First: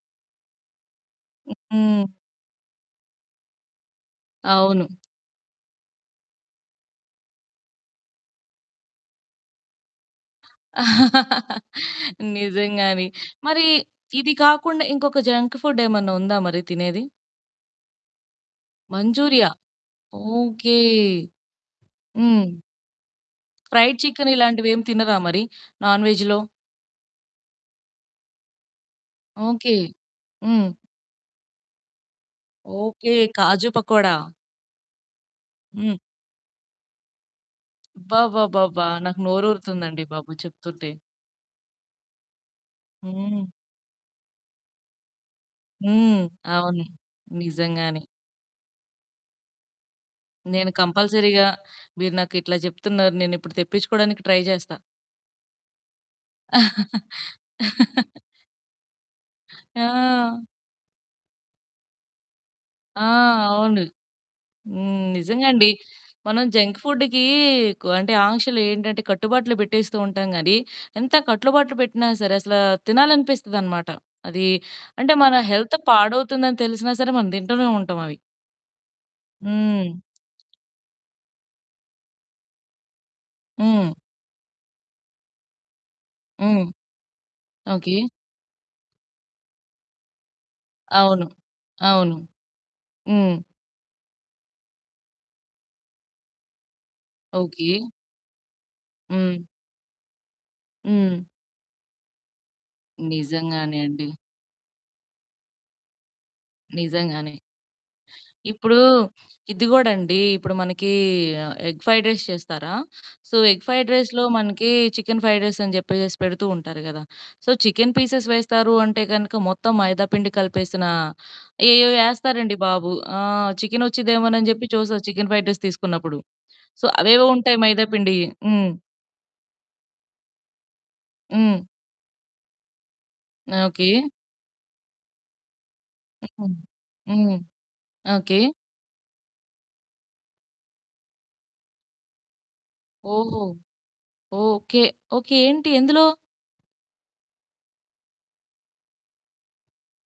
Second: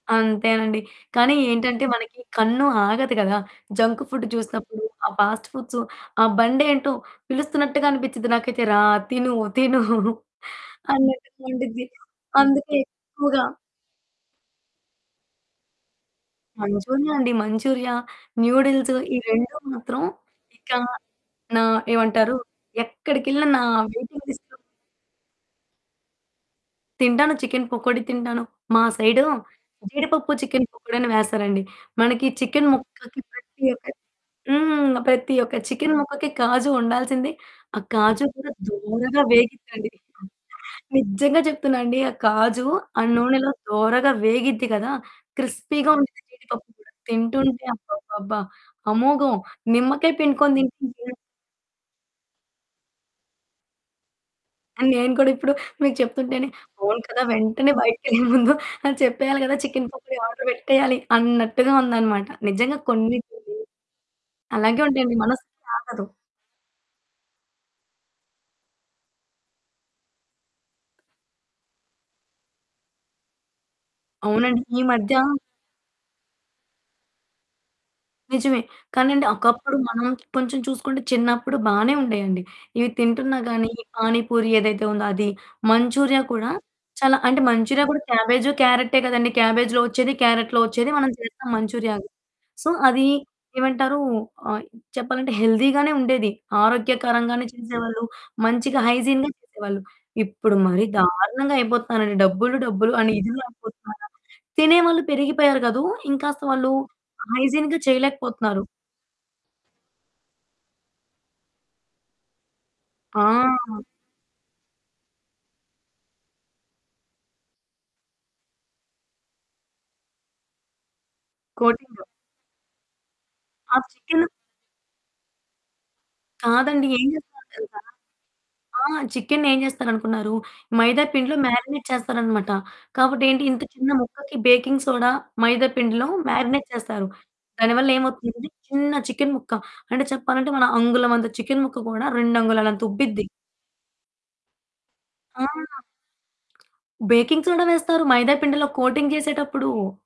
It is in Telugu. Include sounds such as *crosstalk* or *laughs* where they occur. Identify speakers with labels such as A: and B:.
A: అంతేనండి. కానీ
B: హు.
A: ఏంటంటే
B: హ్మ్.
A: మనకి కన్ను ఆగదు కదా! జంక్ ఫుడ్ చూసినప్పుడు
B: అవును.
A: ఆ! ఫాస్ట్ ఫుడ్సు ఆ! బండేంటో పిలుస్తున్నట్టుగా అనిపిచ్చిద్ధి నాకైతే రా తిను తిను అన్నట్టుగా
B: *laughs*
A: ఉండిద్ది అందుకే
B: నిజంగానే
A: ఎక్కువగా
B: మరి ఇది కాకుండా ఇంకొక జంక్ ఫుడ్ ఏమన్నా ఉందా మరి తినేది?
A: మంచూరియా అండి. Manchuria, noodles. ఈ
B: మంచూరియా
A: 2 మాత్రం ఇక
B: ఓకే.
A: నా ఏమంటారు?
B: హ్మ్.
A: ఎక్కడికెళ్ళిన నా
B: ఫ్రైడ్
A: వెయిటింగ్
B: చికెన్
A: లిస్ట్‌లో
B: ఇలాంటివేం తినరా మరి నాన్ వేజ్‌లో?
A: తింటాను చికెన్ పకోడీ తింటాను. మా సైడు
B: ఓకే.
A: జీడిపప్పు చికెన్
B: హ్మ్.
A: పకోడి అని వేస్తారండి, మనకి చికెన్
B: ఓకే.
A: ముక్కకి ప్రతి
B: కాజు
A: ఒక్క
B: పకోడా.
A: హ్మ్. ప్రతి ఒక్క
B: హ్మ్.
A: చికెన్ ముక్కకి కాజు ఉండాల్సిందే ఆ! కాజు కూడా
B: అబ్బబ్బబ్బబ్బా! నాకు
A: దోరగా వేగిద్దండి.
B: నోరూరుతుందండి
A: *unintelligible*
B: బాబు చెప్తుంటే.
A: నిజంగా చెప్తున్నానండి ఆ కాజు ఆ
B: హ్మ్.
A: నూనెలో దోరగా వేగిద్ది కదా! క్రిస్పీ‌గా
B: హ్మ్.
A: ఉంటుంది జీడిపప్పు
B: అవును.
A: కూడా తింటుంటే
B: నిజంగానే.
A: అబ్బబ్బబ్బా! అమోఘం. నిమ్మకాయ పిండుకొని
B: నేను
A: తింటుంటే
B: కంపల్సరీగా మీరు నాకు ఇట్లా చెప్తున్నారు నేను ఇప్పుడు తెప్పిచ్చుకోడానికి ట్రై జేస్తా.
A: ఆ! నేను కూడా ఇప్పుడు మీకు చెప్తుంటేనే అవును కదా! వెంటనే
B: *laughs*
A: బయటకేళ్ళే ముందు అని చెప్పేయాలి కదా! చికెన్ పకోడి
B: ఆ!
A: ఆర్డర్ పెట్టేయాలి అన్నట్టుగా ఉందన్నమాట. నిజంగా
B: ఆ!
A: కొన్ని కొన్ని
B: అవును.
A: అలాగే
B: హ్మ్.
A: ఉంటాయాండి
B: నిజంగాండి
A: మనసాగదు.
B: మనం జంక్ ఫుడ్‌కి కొ అంటే ఆంక్షలు ఏంటంటే కట్టుబాట్లు పెట్టేస్తూ ఉంటాం గానీ, ఎంత కట్లుబాట్లు పెట్టినా సరే అసలా తినాలనిపిస్తుందనమాట అది
A: అవునండి. ఈ
B: అంటే
A: మధ్య
B: మన హెల్త్ పాడవుతుందని తెలిసినా సరే మనం తింటూనే ఉంటాం అవి.
A: నిజమే. కానీ అండి ఒకప్పుడు
B: హ్మ్.
A: మనం కొంచెం చూసుకుంటే చిన్నప్పుడు బానే ఉండేయండి. ఇవి తింటున్నా గాని
B: హ్మ్.
A: పానిపూరి ఏదైతే ఉందో అది, మంచూరియా కూడా
B: హ్మ్.
A: చాలా అంటే మంచూరియా
B: ఓకే.
A: కూడా క్యాబేజ్ క్యారటే కదండీ క్యాబేజ్‌లో వచ్చేది క్యారట్లో వచ్చేది మనం
B: అవును.
A: చేస్తాం మంచురియా.
B: అవును.
A: సో అది
B: హ్మ్.
A: ఏమంటారు? ఆ! చెప్పాలంటే హెల్దీ‌గానే ఉండేది. ఆరోగ్యకరంగానే
B: ఓకే.
A: చేసేవాళ్ళు మంచిగా హైజీన్‌గా
B: హ్మ్.
A: చేసేవాళ్ళు. ఇప్పుడు మరి
B: హ్మ్.
A: దారుణంగా అయిపోతున్నారండి డబ్బులు, డబ్బులు, అని ఇదిగా
B: నిజంగానే
A: అయిపోతున్నారు.
B: అండి.
A: తినేవాళ్ళు పెరిగిపోయారు కాదు, ఇంకాస్త వాళ్ళు
B: నిజంగానే.
A: హైజీన్‌గా చేయలేకపోతున్నారు.
B: ఇప్పుడు ఇది గూడండి. ఇప్పుడు మనకి ఆహ్, ఎగ్ ఫ్రైడ్ రైస్ చేస్తారా? సో ఎగ్
A: ఆ!
B: ఫ్రైడ్ రైస్‌లో మనకి చికెన్ ఫ్రైడ్ రైస్ అని చెప్పేసేసి పెడుతూ ఉంటారు గదా! సో చికెన్ పీసెస్ వేస్తారు అంటే గనగ మొత్తం మైదా పిండి కలిపేసిన ఏయేయో
A: కోటింగ్‌లో.
B: ఎస్తారండి బాబు. ఆహ్,
A: ఆ
B: చికెన్
A: చికెను
B: వచ్చిదేమోనని చెప్పి చూస్తారు చికెన్ ఫ్రైడ్ రైస్ తీసుకున్నప్పుడు సో
A: కాదండి. ఏం
B: అవేవో
A: చేస్తారో
B: ఉంటాయి
A: తెలుసా?
B: మైదా పిండియి హ్మ్.
A: ఆ! చికెనేం చేస్తారు అనుకున్నారు మైదా పిండిలో
B: హ్మ్.
A: మారినేట్ చేస్తారన్నమాట. కాబట్టి ఏంటి ఇంత చిన్న
B: ఓకే.
A: ముక్కకి బేకింగ్ సోడా మైదా పిండిలో
B: హూహూ.
A: మారినేట్ చేస్తారు.
B: హ్మ్.
A: దాని వల్ల ఏమవుతుంది
B: ఓకే.
A: అంటే చిన్న చికెన్ ముక్క అంటే చెప్పాలంటే మన అంగుళం అంత చికెన్ ముక్క కూడా 2 అంగుళాల అంత ఉబ్బిద్ది.
B: ఓహో! ఓకే. ఓకే.
A: ఆ!
B: ఏంటి ఎందులో?
A: బేకింగ్ సోడా వేస్తారు మైదా పిండిలో కోటింగ్ చేసేటప్పుడు.